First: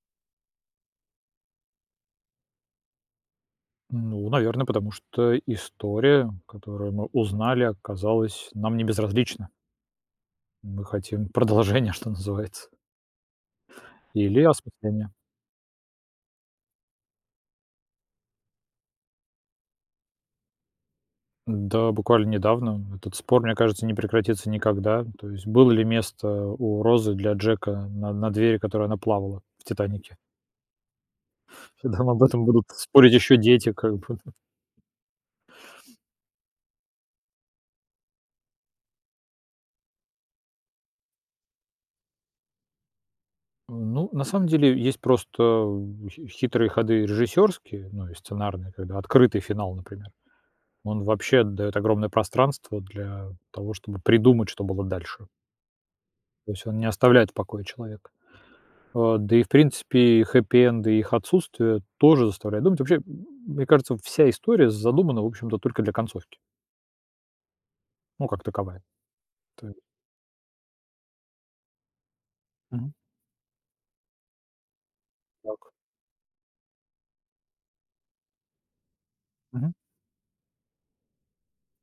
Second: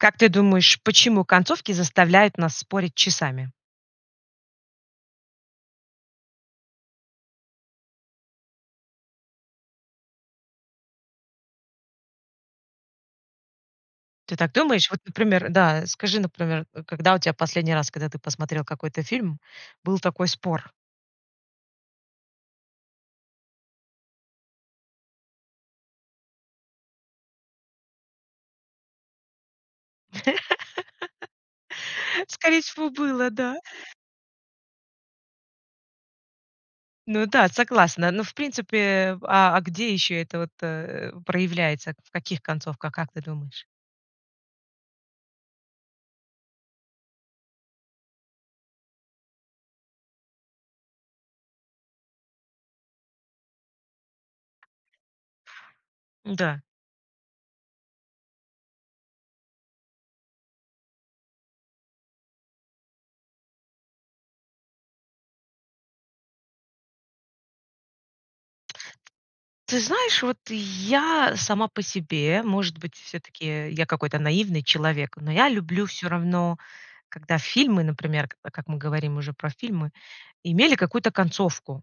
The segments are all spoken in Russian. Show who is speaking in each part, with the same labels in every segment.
Speaker 1: Как ты думаешь, почему концовки заставляют нас спорить часами?
Speaker 2: Ну, наверное, потому что история, которую мы узнали, оказалась нам не безразлична. Мы хотим продолжения, что называется.
Speaker 1: Ты
Speaker 2: Или
Speaker 1: так думаешь? Вот,
Speaker 2: осмысления.
Speaker 1: например, да, скажи, например, когда у тебя последний раз, когда ты посмотрел какой-то фильм, был такой спор?
Speaker 2: Да, буквально недавно этот спор, мне кажется, не прекратится никогда. То есть было ли место у Розы для Джека на на двери, на которой она плавала в "Титанике"? Нам об этом
Speaker 1: Скорее
Speaker 2: будут
Speaker 1: всего,
Speaker 2: спорить
Speaker 1: было,
Speaker 2: еще
Speaker 1: да.
Speaker 2: дети, как бы, д
Speaker 1: Ну да, согласна, но, в принципе, а, а где ещё это вот, э, проявляется, в каких концовках, как ты думаешь?
Speaker 2: Ну, на самом деле есть просто хи хитрые ходы режиссёрские, ну, и сценарные. Когда открытый финал, например. Он вообще даёт огромное пространство для того, чтобы придумать, что было дальше. То
Speaker 1: Да.
Speaker 2: есть он не оставляет в покое человека. А, да и, в принципе, и хеппи-энды, и их отсутствие тоже заставляют думать. Вообще, мне кажется, вся история задумана, в общем-то, только для концовки. Ну, как таковая. То е
Speaker 1: Ты знаешь, вот я сама по себе, может
Speaker 2: Мгм.
Speaker 1: быть, всё-таки я какой-то наивный человек, но я
Speaker 2: Так.
Speaker 1: люблю всё равно, когда фильмы, например, к а, как мы говорим уже про
Speaker 2: Мгм.
Speaker 1: фильмы, имели какую-то концовку,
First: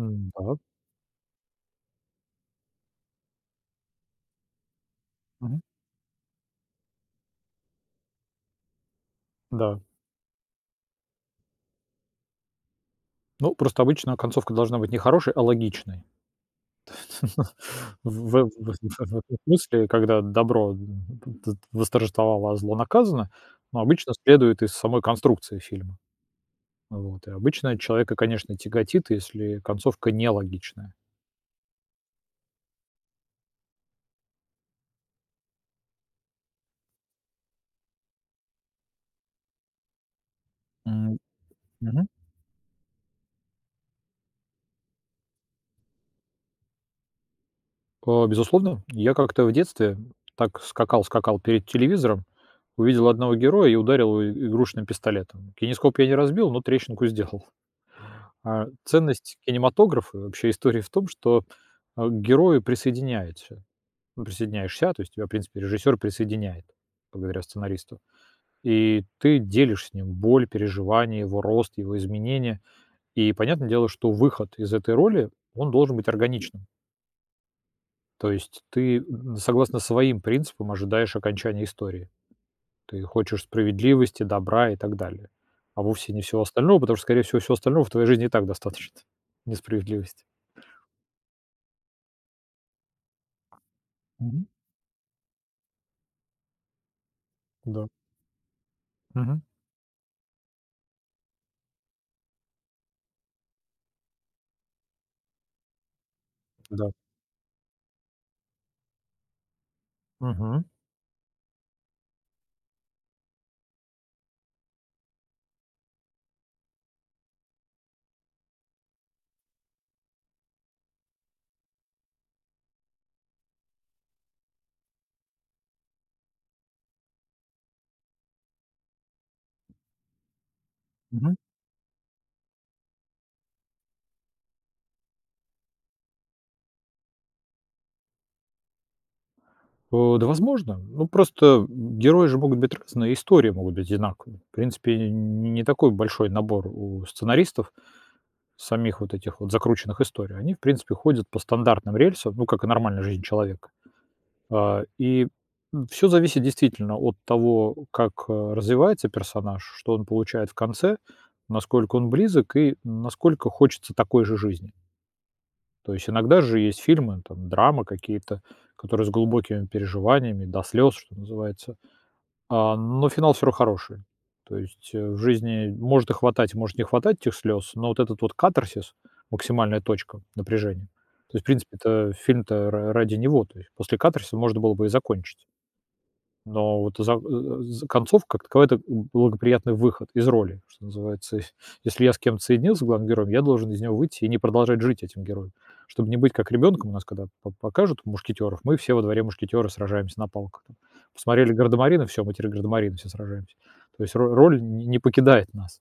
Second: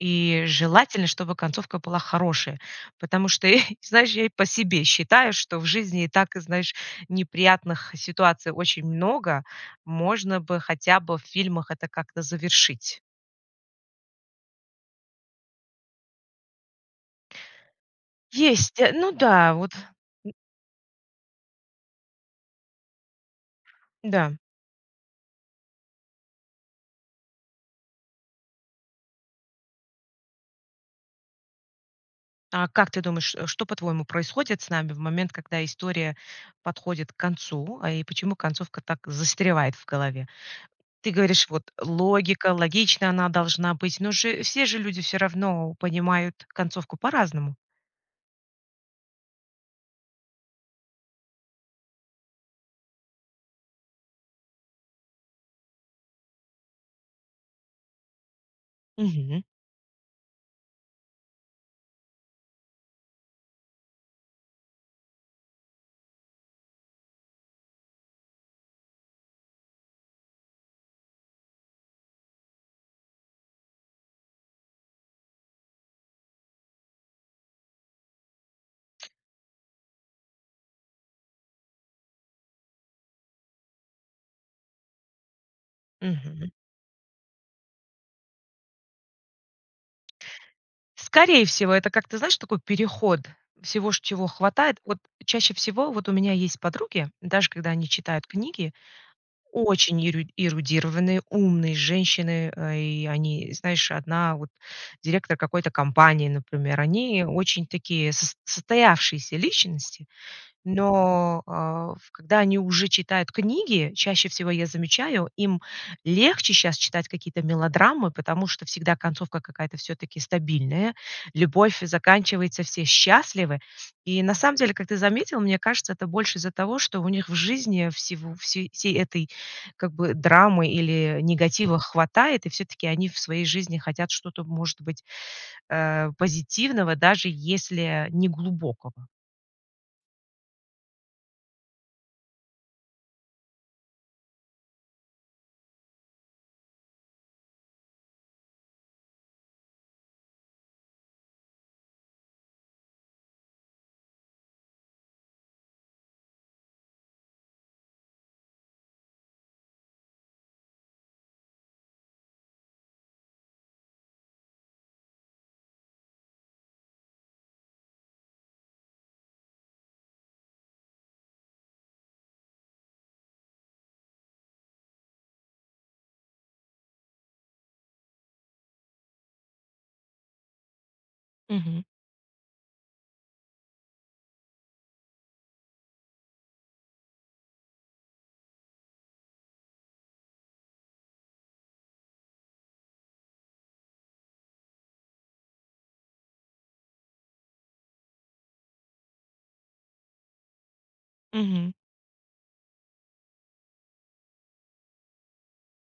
Speaker 1: и желательно, чтобы концовка была хорошая, потому что, знаешь, я по себе считаю, что
Speaker 2: Мгм.
Speaker 1: в жизни и так, знаешь, неприятных ситуаций очень много,
Speaker 2: Да.
Speaker 1: можно бы хотя бы в фильмах это как-то завершить.
Speaker 2: Ну, просто обычно концовка должна быть не хорошей, а логичной. В в в
Speaker 1: Есть. Ну
Speaker 2: в
Speaker 1: да, вот.
Speaker 2: смысле, когда
Speaker 1: М
Speaker 2: добро в в дс восторжествовало, а зло наказано, ну, обычно
Speaker 1: Да.
Speaker 2: следует из самой конструкции фильма. Вот. И обычно человека, конечно, тяготит, если концовка нелогичная.
Speaker 1: А, как ты думаешь, что, по-твоему, происходит с нами в момент, когда история подходит к концу, а, и почему концовка так застревает в голове? Ты
Speaker 2: М,
Speaker 1: говоришь, вот,
Speaker 2: мгм.
Speaker 1: логика, логичная она должна быть, но же все же люди всё равно понимают концовку по-разному.
Speaker 2: А, безусловно. Я как-то в детстве так скакал скакал перед телевизором, увидел одного героя и ударил его игрушечным пистолетом. Кинескоп я не разбил, но трещинку сделал. А, ценность
Speaker 1: Мгм.
Speaker 2: кинематографа, вообще, истории в том, что к герою присоединяется присоединяешься, то есть тебя, в принципе, режиссер присоединяет, благодаря сценаристу, и ты делишь с ним боль, переживания, его рост, его изменения, и, понятное дело, что выход из этой роли, он должен быть органичным. То есть ты, м, согласно своим принципам, ожидаешь окончания истории. Ты хочешь справедливости, добра и так далее, а вовсе не всего
Speaker 1: Мгм.
Speaker 2: остального, потому что, скорее всего, всего остального в твоей жизни и так достаточно, несправедливости.
Speaker 1: Скорее всего, это как-то, знаешь, такой переход всего, c чего
Speaker 2: Мгм.
Speaker 1: хватает. Вот чаще всего вот у меня есть подруги, даже когда они
Speaker 2: Да.
Speaker 1: читают книги,
Speaker 2: Мгм.
Speaker 1: очень е эрудированные, умные женщины, и они, знаешь, одна вот директор какой-то компании, например.
Speaker 2: Да.
Speaker 1: Они очень такие сос состоявшиеся личности,
Speaker 2: Мгм.
Speaker 1: но, а, ф когда они уже читают книги, чаще всего я замечаю, им легче сейчас читать какие-то мелодрамы, потому что всегда концовка какая-то всё-таки стабильная, любовь заканчивается, все счастливы. И на самом деле, как ты заметил, мне кажется, это больше из-за того, что у них в жизни всего всей всей этой, как бы, драмы или
Speaker 2: Мгм.
Speaker 1: негатива хватает, и всё-таки они в своей жизни хотят что-то, может быть, э, позитивного, даже если не глубокого.
Speaker 2: Э, да, возможно. Ну, просто герои же могут быть разные, истории могут быть одинаковые. В принципе, не такой большой набор у сценаристов, самих вот этих вот закрученных историй. Они, в принципе, ходят по стандартным рельсам, ну, как и нормальная жизнь человека, а, и, м, всё зависит действительно от того, как, э, развивается персонаж, что он получает в конце, насколько он близок и насколько хочется такой же жизни. То есть иногда же есть фильмы, там драма какие-то, которые с глубокими переживаниями, до слёз, что называется, а, но финал всё равно хороший. То есть, э, в жизни может и хватать, может не хватать этих слёз, но вот этот вот катарсис, максимальная точка напряжения, то есть, в
Speaker 1: Мгм.
Speaker 2: принципе-то, фильм-то ра ради него, то есть после катарсиса можно было бы и закончить. Но вот за, э, за концовка, как таковая- это благоприятный выход из роли, что называется. Если я с кем-то соединюсь, с главным героем, я должен из него выйти и не продолжать жить этим героем, чтобы не быть как ребёнком. У нас, когда по покажут "Мушкетёров", мы все во дворе- мушкетёры, сражаемся на палках там. Посмотрели
Speaker 1: Мгм.
Speaker 2: "Гардамарины", всё, мы теперь гардамарины, все сражаемся. То есть ро роль не покидает нас.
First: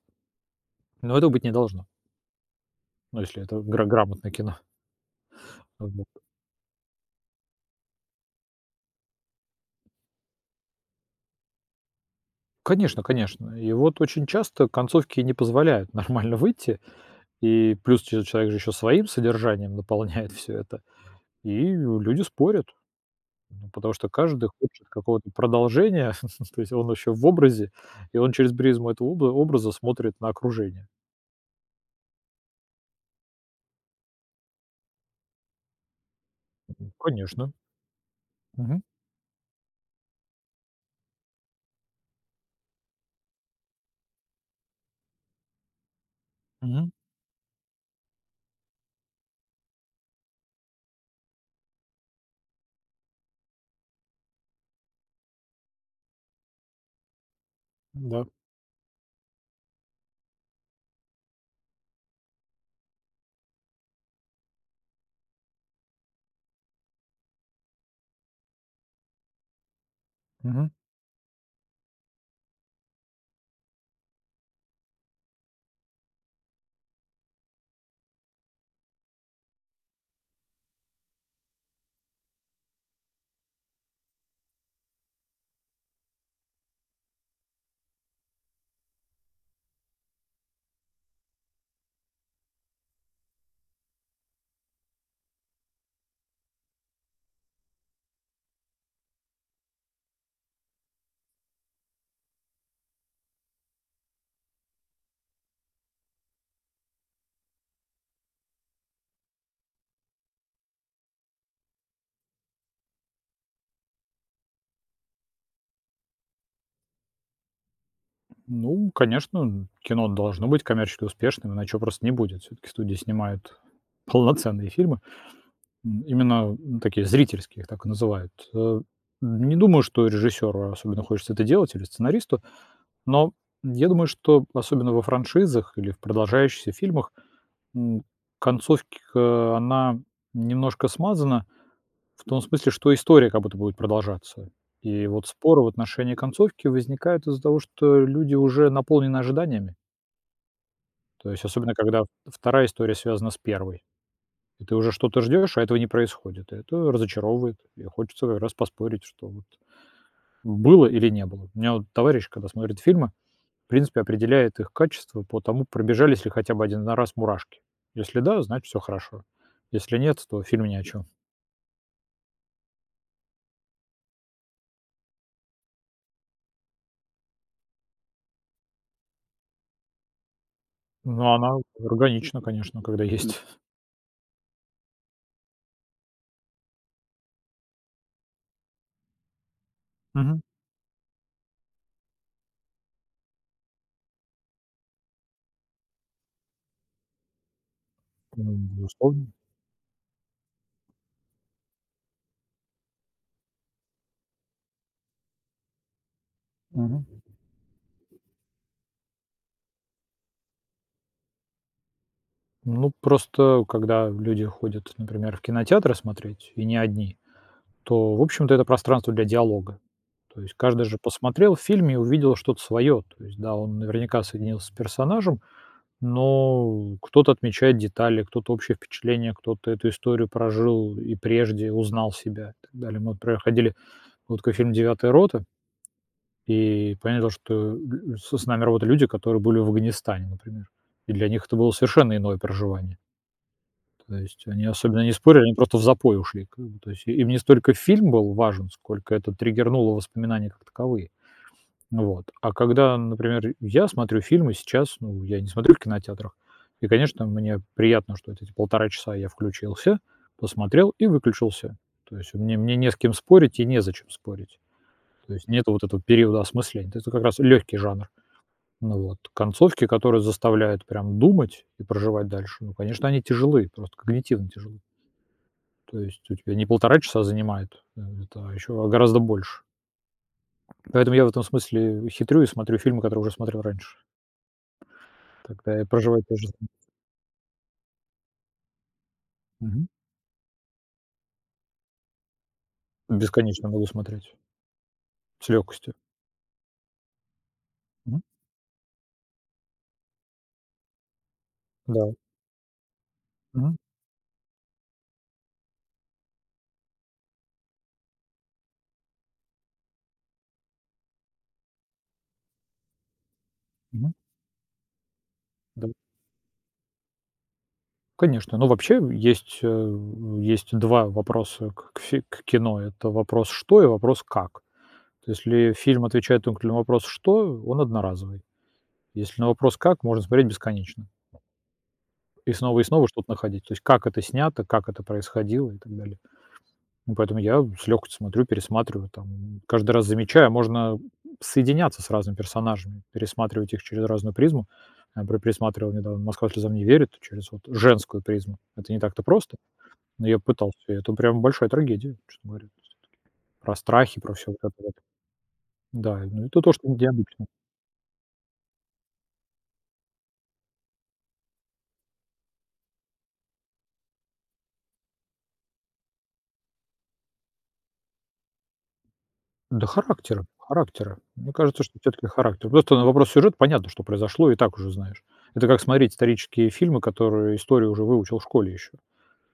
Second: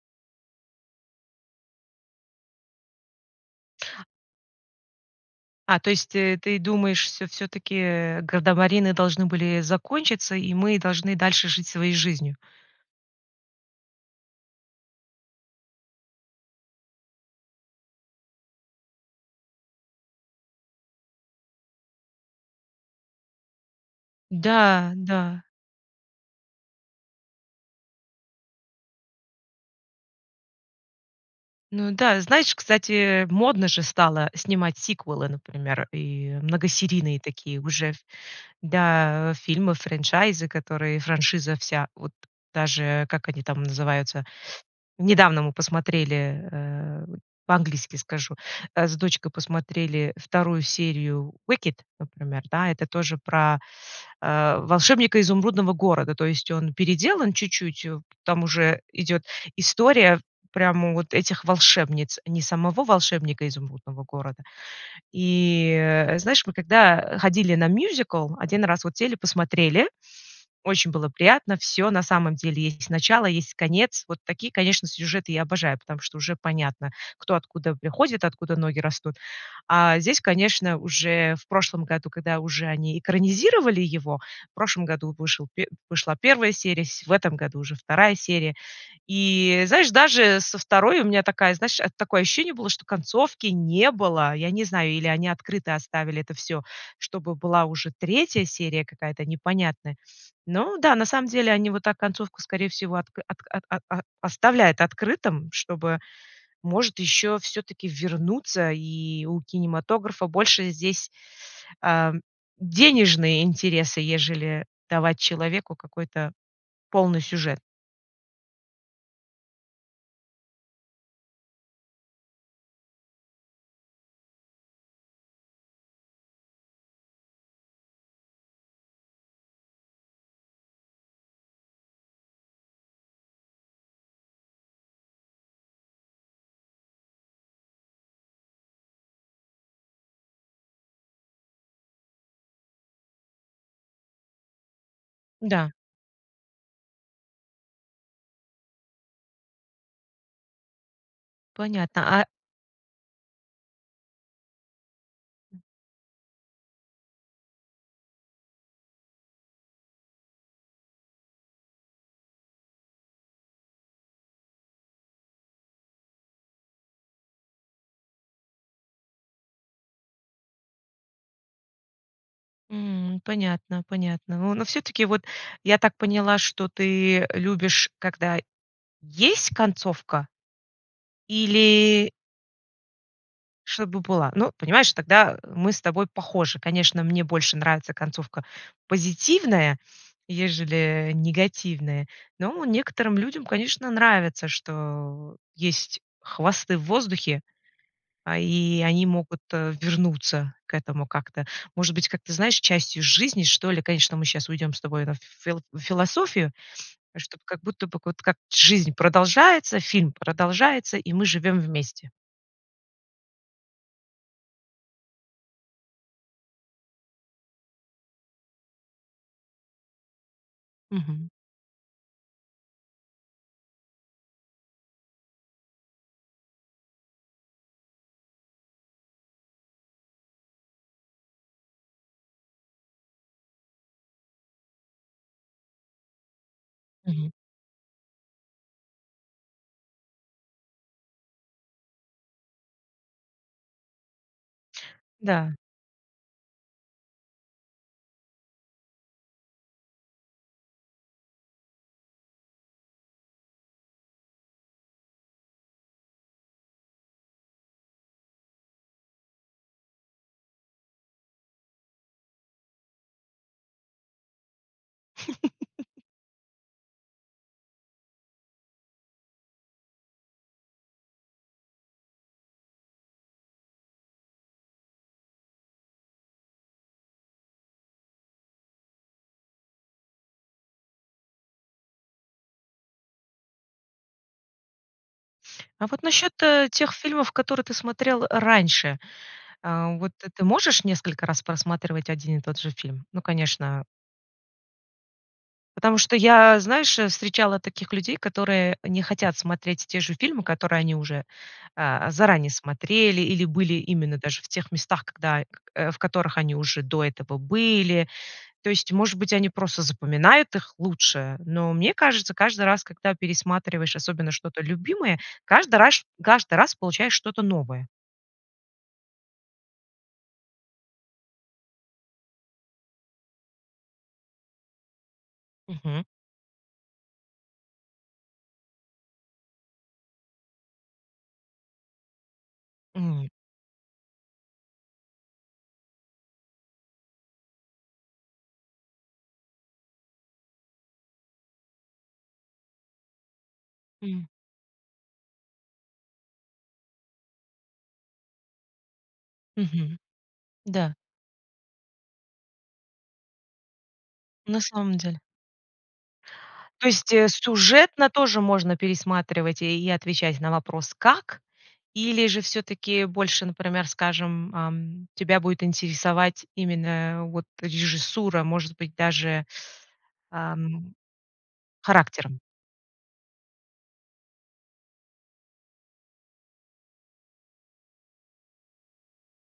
Speaker 2: Но этого быть не должно. Ну, если это гра грамотное кино.
Speaker 1: А, то есть,
Speaker 2: Вот.
Speaker 1: э, ты думаешь, что всё-таки "Градомарины" должны были закончиться, и мы должны дальше жить своей жизнью?
Speaker 2: Конечно, конечно. И вот очень часто концовки не позволяют нормально выйти, и плюс че человек же ещё своим содержанием наполняет всё это, и люди спорят, ну потому что каждый хочет
Speaker 1: Да,
Speaker 2: какого-то
Speaker 1: да.
Speaker 2: продолжения, то есть он ещё в образе, и он через призму этого об образа смотрит на окружение.
Speaker 1: Ну да, знаешь, кстати, модно же стало снимать сиквелы, например, и многосерийные
Speaker 2: Конечно.
Speaker 1: такие уже, ф
Speaker 2: Мгм.
Speaker 1: да, фильмов, франчайзы, которые франшиза вся вот даже как они там называются, недавно мы посмотрели,
Speaker 2: Мгм.
Speaker 1: э, по-английски скажу, а, с дочкой посмотрели 2 серию Wicked, например. Да, это тоже про, э, "Волшебника Изумрудного города", то есть он переделан чуть-чуть, э,
Speaker 2: Да.
Speaker 1: там уже идёт история прямо вот этих волшебниц, не самого "Волшебника Изумрудного города". И, э, знаешь, мы когда ходили на мюзикл, 1 раз вот сели, посмотрели.
Speaker 2: Мгм.
Speaker 1: Очень было приятно, всё на самом деле. Есть начало, есть конец. Вот такие, конечно, сюжеты я обожаю, потому что уже понятно, кто откуда приходит, откуда ноги растут. А здесь, конечно, уже в прошлом году, когда уже они экранизировали его, в прошлом году вышел, вышла 1 серия, сь в этом году уже 2 серия. И знаешь, даже со второй у меня такая, знаешь, такое ощущение было, что концовки не было. Я не знаю, или они открытой оставили это всё, чтобы была уже 3 серия какая-то непонятная. Ну да, на самом деле, они вот так концовку, скорее всего, отк от а а оставляют открытым, чтобы, может, ещё всё-таки вернуться, и у кинематографа больше здесь, ам, денежные интересы, ежели давать человеку какой-то полный сюжет.
Speaker 2: Ну, конечно, м, кино должно быть коммерчески успешным, иначе его просто не будет. Всё-таки студия снимает полноценные фильмы. М, именно, м, такие зрительские, их так и называют, э, не думаю, что режиссёру особенно хочется это делать или сценаристу, но я думаю, что особенно во франшизах или в продолжающихся фильмах, м, концовка, она немножко смазана в том смысле, что история как будто будет продолжаться. И вот споры в
Speaker 1: Да.
Speaker 2: отношении концовки возникают из-за того, что люди уже наполнены ожиданиями. То есть, особенно когда
Speaker 1: Понятно, а
Speaker 2: 2 история связана с 1. Ты уже что-то ждёшь, а
Speaker 1: М
Speaker 2: этого не происходит, это разочаровывает. И хочется раз поспорить, что вот было, или не было. У меня вот товарищ, когда смотрит фильмы, в принципе, определяет их качество по тому, пробежались ли хотя бы 1 на раз мурашки. Если да, значит, всё хорошо. Если нет, то фильм ни о чем.
Speaker 1: М, понятно понятно. Во но всё-таки, вот, я так поняла, что ты любишь, когда есть концовка
Speaker 2: Ну, она
Speaker 1: или
Speaker 2: органична, конечно, когда есть.
Speaker 1: чтобы была, ну, понимаешь, тогда, э, мы с тобой похожи. Конечно, мне больше нравится концовка позитивная,
Speaker 2: Мгм.
Speaker 1: ежели негативная, но некоторым людям, конечно, нравится, что есть хвосты в воздухе, а,
Speaker 2: Ну,
Speaker 1: и они
Speaker 2: безусловно.
Speaker 1: могут вернуться к этому как-то, может быть, как-то, знаешь, частью жизни, что ли. Конечно, мы щас уйдем с тобой на фил в философию,
Speaker 2: Мгм.
Speaker 1: чтоб, как будто бы, к вот как жизнь продолжается, фильм продолжается, и мы живём вместе.
Speaker 2: Ну, просто когда люди ходят, например, в кинотеатры смотреть, и не одни, то, в общем-то, это пространство для диалога. То есть каждый же
Speaker 1: Мгм.
Speaker 2: посмотрел в фильме и увидел что-то своё, то есть, да, он наверняка соединился с персонажем, но кто-то отмечает детали, кто-то общее впечатление, кто-то эту историю прожил и прежде, узнал себя и так далее. Мы проходили вот ка фильм "Девятая рота" И понятно,
Speaker 1: Мгм.
Speaker 2: что н с с нами работали люди, которые были в Афганистане, например, и для них это было совершенно иное проживание. То есть они особенно не спорили, они
Speaker 1: Да.
Speaker 2: просто в запой ушли, как бы, то есть и им не столько фильм был важен, сколько это триггернуло воспоминания как таковые. Вот. А когда, например, я смотрю фильмы сейчас, ну, я не смотрю в кинотеатрах, и, конечно, мне приятно, что эти 1,5 часа я включился, посмотрел и выключился, то есть мне мне не с кем спорить и незачем спорить, то есть нет вот этого периода осмысления, то есть это как раз лёгкий жанр. Вот. Концовки, которые заставляют прям думать и проживать дальше, ну, конечно, они тяжелы, просто когнитивно тяжелы. То есть у тебя не 1,5 часа занимает это, а ещё гораздо больше. Поэтому я в этом смысле хитрю и смотрю фильмы, которые уже смотрел раньше. Тогда я
Speaker 1: А вот
Speaker 2: проживаю
Speaker 1: насчёт,
Speaker 2: тоже. [unintelligible]
Speaker 1: э, тех фильмов, которые ты смотрел раньше,
Speaker 2: Мгм.
Speaker 1: э, вот т ты можешь несколько раз просматривать один и тот же фильм? Ну,
Speaker 2: Бесконечно
Speaker 1: конечно
Speaker 2: могу смотреть. С лёгкостью.
Speaker 1: Потому что я, знаешь, э, встречала таких людей,
Speaker 2: Мгм.
Speaker 1: которые не хотят смотреть те же фильмы, которые они уже, э,
Speaker 2: Да.
Speaker 1: заранее смотрели или были
Speaker 2: Мгм.
Speaker 1: именно даже в тех местах, когда к в которых они уже до этого были. То есть, может быть, они просто запоминают их лучше, но мне кажется, каждый раз, когда пересматриваешь
Speaker 2: Мгм.
Speaker 1: особенно что-то любимое, каждый
Speaker 2: Да.
Speaker 1: раж каждый раз получаешь что-то новое.
Speaker 2: Конечно, но вообще есть, э, есть 2 вопроса к фи к кино- это вопрос: "Что?" И вопрос: "Как?". То, если
Speaker 1: Мгм.
Speaker 2: фильм отвечает только на вопрос: "Что?"- он одноразовый. Если на вопрос: "Как?"- можно смотреть бесконечно. И снова, и снова
Speaker 1: М.
Speaker 2: что-то находить, то есть как это снято, как это происходило и так далее. Ну, поэтому я с лёгкостью смотрю, пересматриваю там, каждый раз замечая, можно, м, соединяться с разными персонажами, пересматривать их через
Speaker 1: М.
Speaker 2: разную призму. Я пре пересматривал недавно "Москва слезам не верит" через вот женскую призму. Это не так-то просто,
Speaker 1: Мгм.
Speaker 2: но я пытался.
Speaker 1: Да.
Speaker 2: Это, прямо, большая трагедия, честно говоря .Про страхи, про всё вот
Speaker 1: На
Speaker 2: это вот.
Speaker 1: самом деле.
Speaker 2: Да, ну это то,
Speaker 1: То
Speaker 2: что где
Speaker 1: есть, э,
Speaker 2: обычно
Speaker 1: сюжетно тоже можно пересматривать и и отвечать на вопрос: "Как?" Или же всё-таки больше, например, скажем, эм, тебя будет интересовать именно, вот, режиссура, может быть даже,
Speaker 2: Да характера,
Speaker 1: эм,
Speaker 2: характера. Мне кажется, что всё-таки
Speaker 1: характером.
Speaker 2: характер. Просто на вопрос сюжета понятно, что произошло, и так уже знаешь. Это как смотреть исторические фильмы, которые истории уже выучил в школе ещё.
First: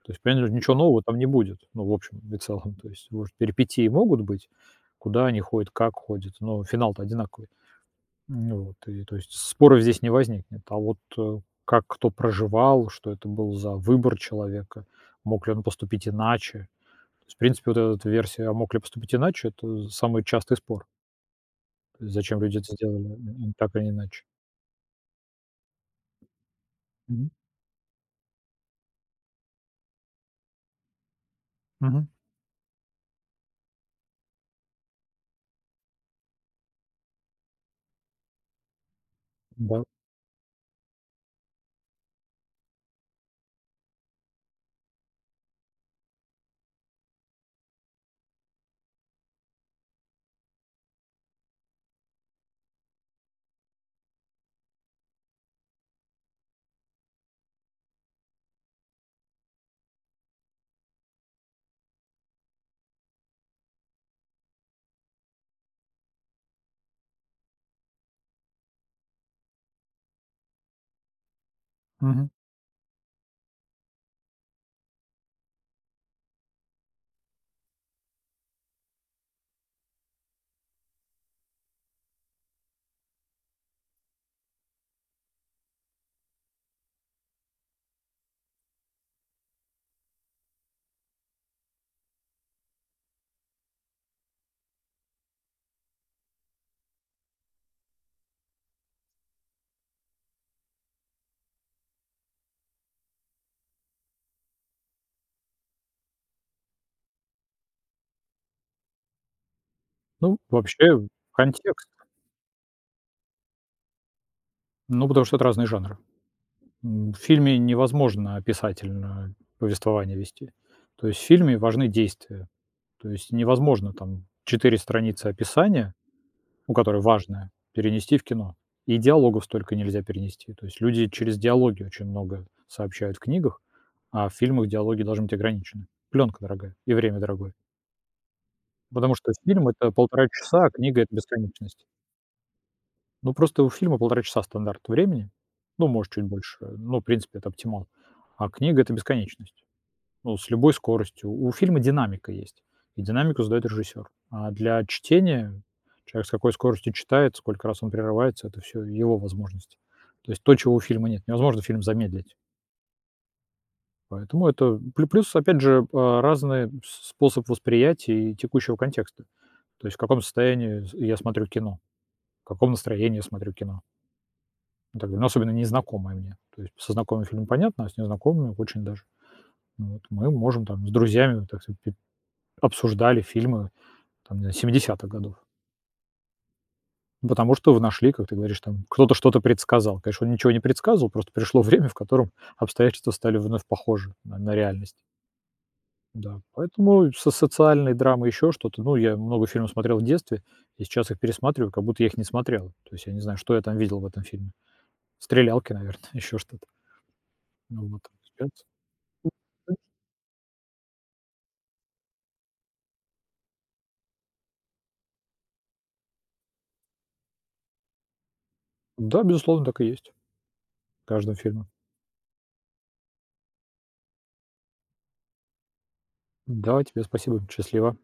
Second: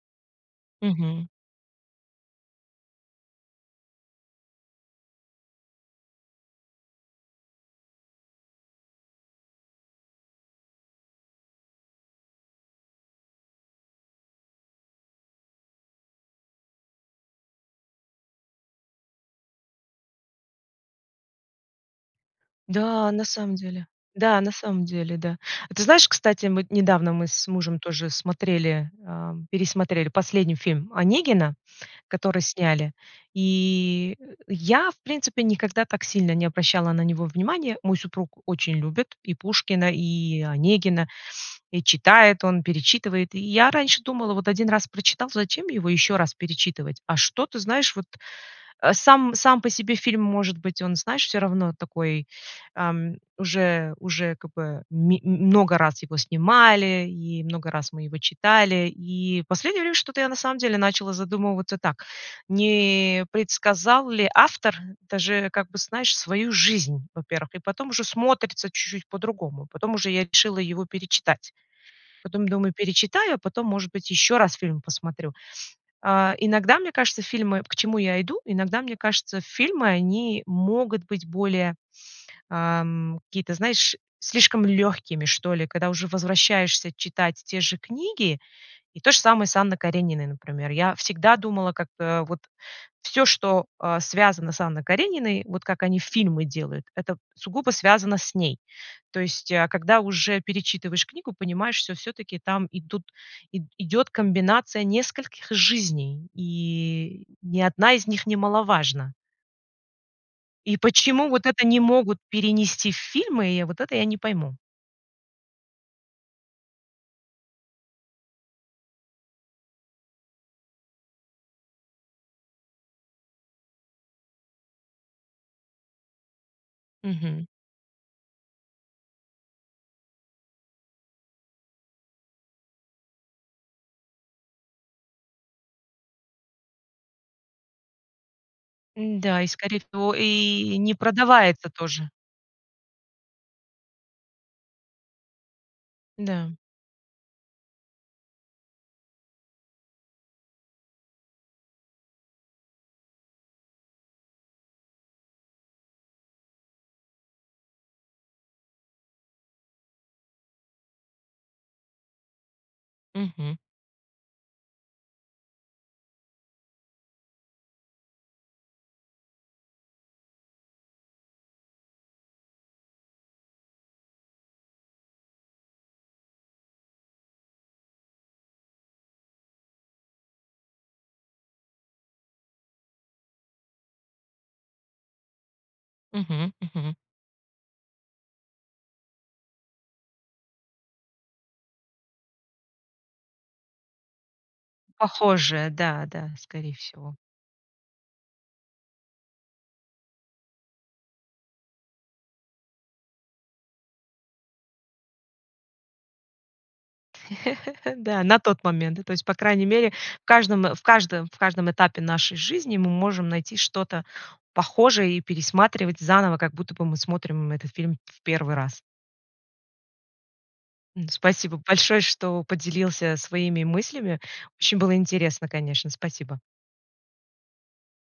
Speaker 2: То есть, понятно, ничего нового там не
Speaker 1: Мгм.
Speaker 2: будет, ну, в общем и целом. То есть, может, перипетии могут быть, куда они ходят, как ходят, но финал-то одинаковый. Ну вот. И, то есть, споров здесь не возникнет. А вот как кто проживал, что это был за выбор человека, мог ли он поступить иначе? То есть, в принципе, вот эта вот версия "А мог ли поступить иначе?"- это самый частый спор. Зачем люди это сделали,
Speaker 1: Да, на
Speaker 2: м,
Speaker 1: самом
Speaker 2: н так
Speaker 1: деле.
Speaker 2: или иначе.
Speaker 1: Да, на самом деле, да. А ты знаешь, кстати, мы недавно, мы
Speaker 2: Мгм.
Speaker 1: с мужем тоже смотрели, э, пересмотрели последний фильм "Онегина",
Speaker 2: Мгм.
Speaker 1: который сняли, и, э, я, в принципе, никогда так сильно не обращала на него внимания. Мой супруг очень любит и
Speaker 2: Да.
Speaker 1: Пушкина, и Онегина, и читает он, перечитывает. И я раньше думала: "Вот 1 раз прочитал, зачем его ещё раз перечитывать?" А что ты знаешь, вот, э, сам сам по себе фильм, может быть, он, знаешь, всё равно такой, эм, уже уже как бы ми много раз его снимали, и много раз мы его читали, и последнее время что-то я на самом деле начала задумываться так, не предсказал ли автор даже, как бы, знаешь, свою жизнь, во-первых, и потом уже смотрится чуть-чуть по-другому. Потом уже я решила его перечитать.
Speaker 2: Мгм.
Speaker 1: Потом думаю: "Перечитаю, а потом, может быть, ещё раз фильм посмотрю". Э, иногда, мне кажется, фильмы к чему я иду, иногда, мне кажется, фильмы, они могут быть более, эм, какие-то, знаешь, слишком лёгкими, что ли, когда уже возвращаешься читать те же книги. И то же самое с Анной Карениной, например. Я всегда думала, как-то вот всё, что, э, связано с Анной Карениной, вот как они фильмы делают, это сугубо связано с ней. То есть, а когда уже перечитываешь книгу, понимаешь, что всё-таки там идут, и идёт комбинация нескольких жизней, и ни одна из них немаловажна.
Speaker 2: Ну,
Speaker 1: И
Speaker 2: вообще,
Speaker 1: почему вот это
Speaker 2: контекста.
Speaker 1: не могут перенести в фильмы, и вот это я не пойму.
Speaker 2: Ну, потому что это разные жанры. М, в фильме невозможно описательно повествование вести. То есть в фильме важны действия. То есть невозможно там 4 страницы описания, ну, которое
Speaker 1: Мгм.
Speaker 2: важное, перенести в кино, и диалогов столько нельзя перенести, то есть люди через диалоги очень много сообщают в книгах, а в фильмах диалоги должны быть ограничены. Плёнка дорогая и время дорогое. Потому что
Speaker 1: Н-да, и,
Speaker 2: фильм-
Speaker 1: скорее
Speaker 2: это
Speaker 1: всего,
Speaker 2: 1,5 часа, а
Speaker 1: и не
Speaker 2: книга- это
Speaker 1: продается
Speaker 2: бесконечность.
Speaker 1: тоже.
Speaker 2: Ну, просто у фильма 1,5 часа- стандарт времени, ну, может, чуть
Speaker 1: Да.
Speaker 2: больше, ну, в принципе, это оптимал, а книга- это бесконечность, ну, с любой скоростью. У фильма динамика есть, и динамику задаёт режиссёр, а для чтения человек с какой скоростью читает, сколько раз он прерывается- это всё его возможности. То есть то, чего у фильма нет,- невозможно фильм замедлить
Speaker 1: Мгм.
Speaker 2: Поэтому это плю плюс, опять же, а, разный с способ восприятия и текущего контекста, то есть в каком состоянии с я смотрю кино, в каком настроении смотрю кино. Тогда особенно незнакомое мне, то есть со знакомыми фильмами понятно, а с незнакомыми очень даже вот. Мы можем там с друзьями, так сказать, пи обсуждали фильмы там нез 70 годов.
Speaker 1: Мгм, мгм.
Speaker 2: Ну, потому что вы нашли, как ты говоришь, там кто-то что-то предсказал. Конечно, он ничего не предсказывал, просто пришло время, в котором обстоятельства стали вновь похожи на на реальность.
Speaker 1: Похожая, да, да,
Speaker 2: Да,
Speaker 1: скорее
Speaker 2: поэтому и
Speaker 1: всего.
Speaker 2: в с социальной драмой ещё что-то, ну, я много фильмов смотрел в детстве и сейчас их пересматриваю, как будто я их не смотрел. То есть я не знаю, что я там видел в этом фильме. Стрелялки, наверное, ещё что-то. Ну вот
Speaker 1: Да, на
Speaker 2: спец.
Speaker 1: тот момент. Ну, то есть, по крайней мере, в каждом в каждом в каждом этапе нашей жизни мы можем найти что-то похожее и пересматривать заново, как будто бы мы смотрим этот фильм в 1 раз.
Speaker 2: Да, безусловно, так и есть.
Speaker 1: Ну,
Speaker 2: Каждом
Speaker 1: спасибо
Speaker 2: фильма.
Speaker 1: большое, что поделился своими мыслями. Очень было интересно, конечно. Спасибо.
Speaker 2: Да и тебе спасибо, счастлива.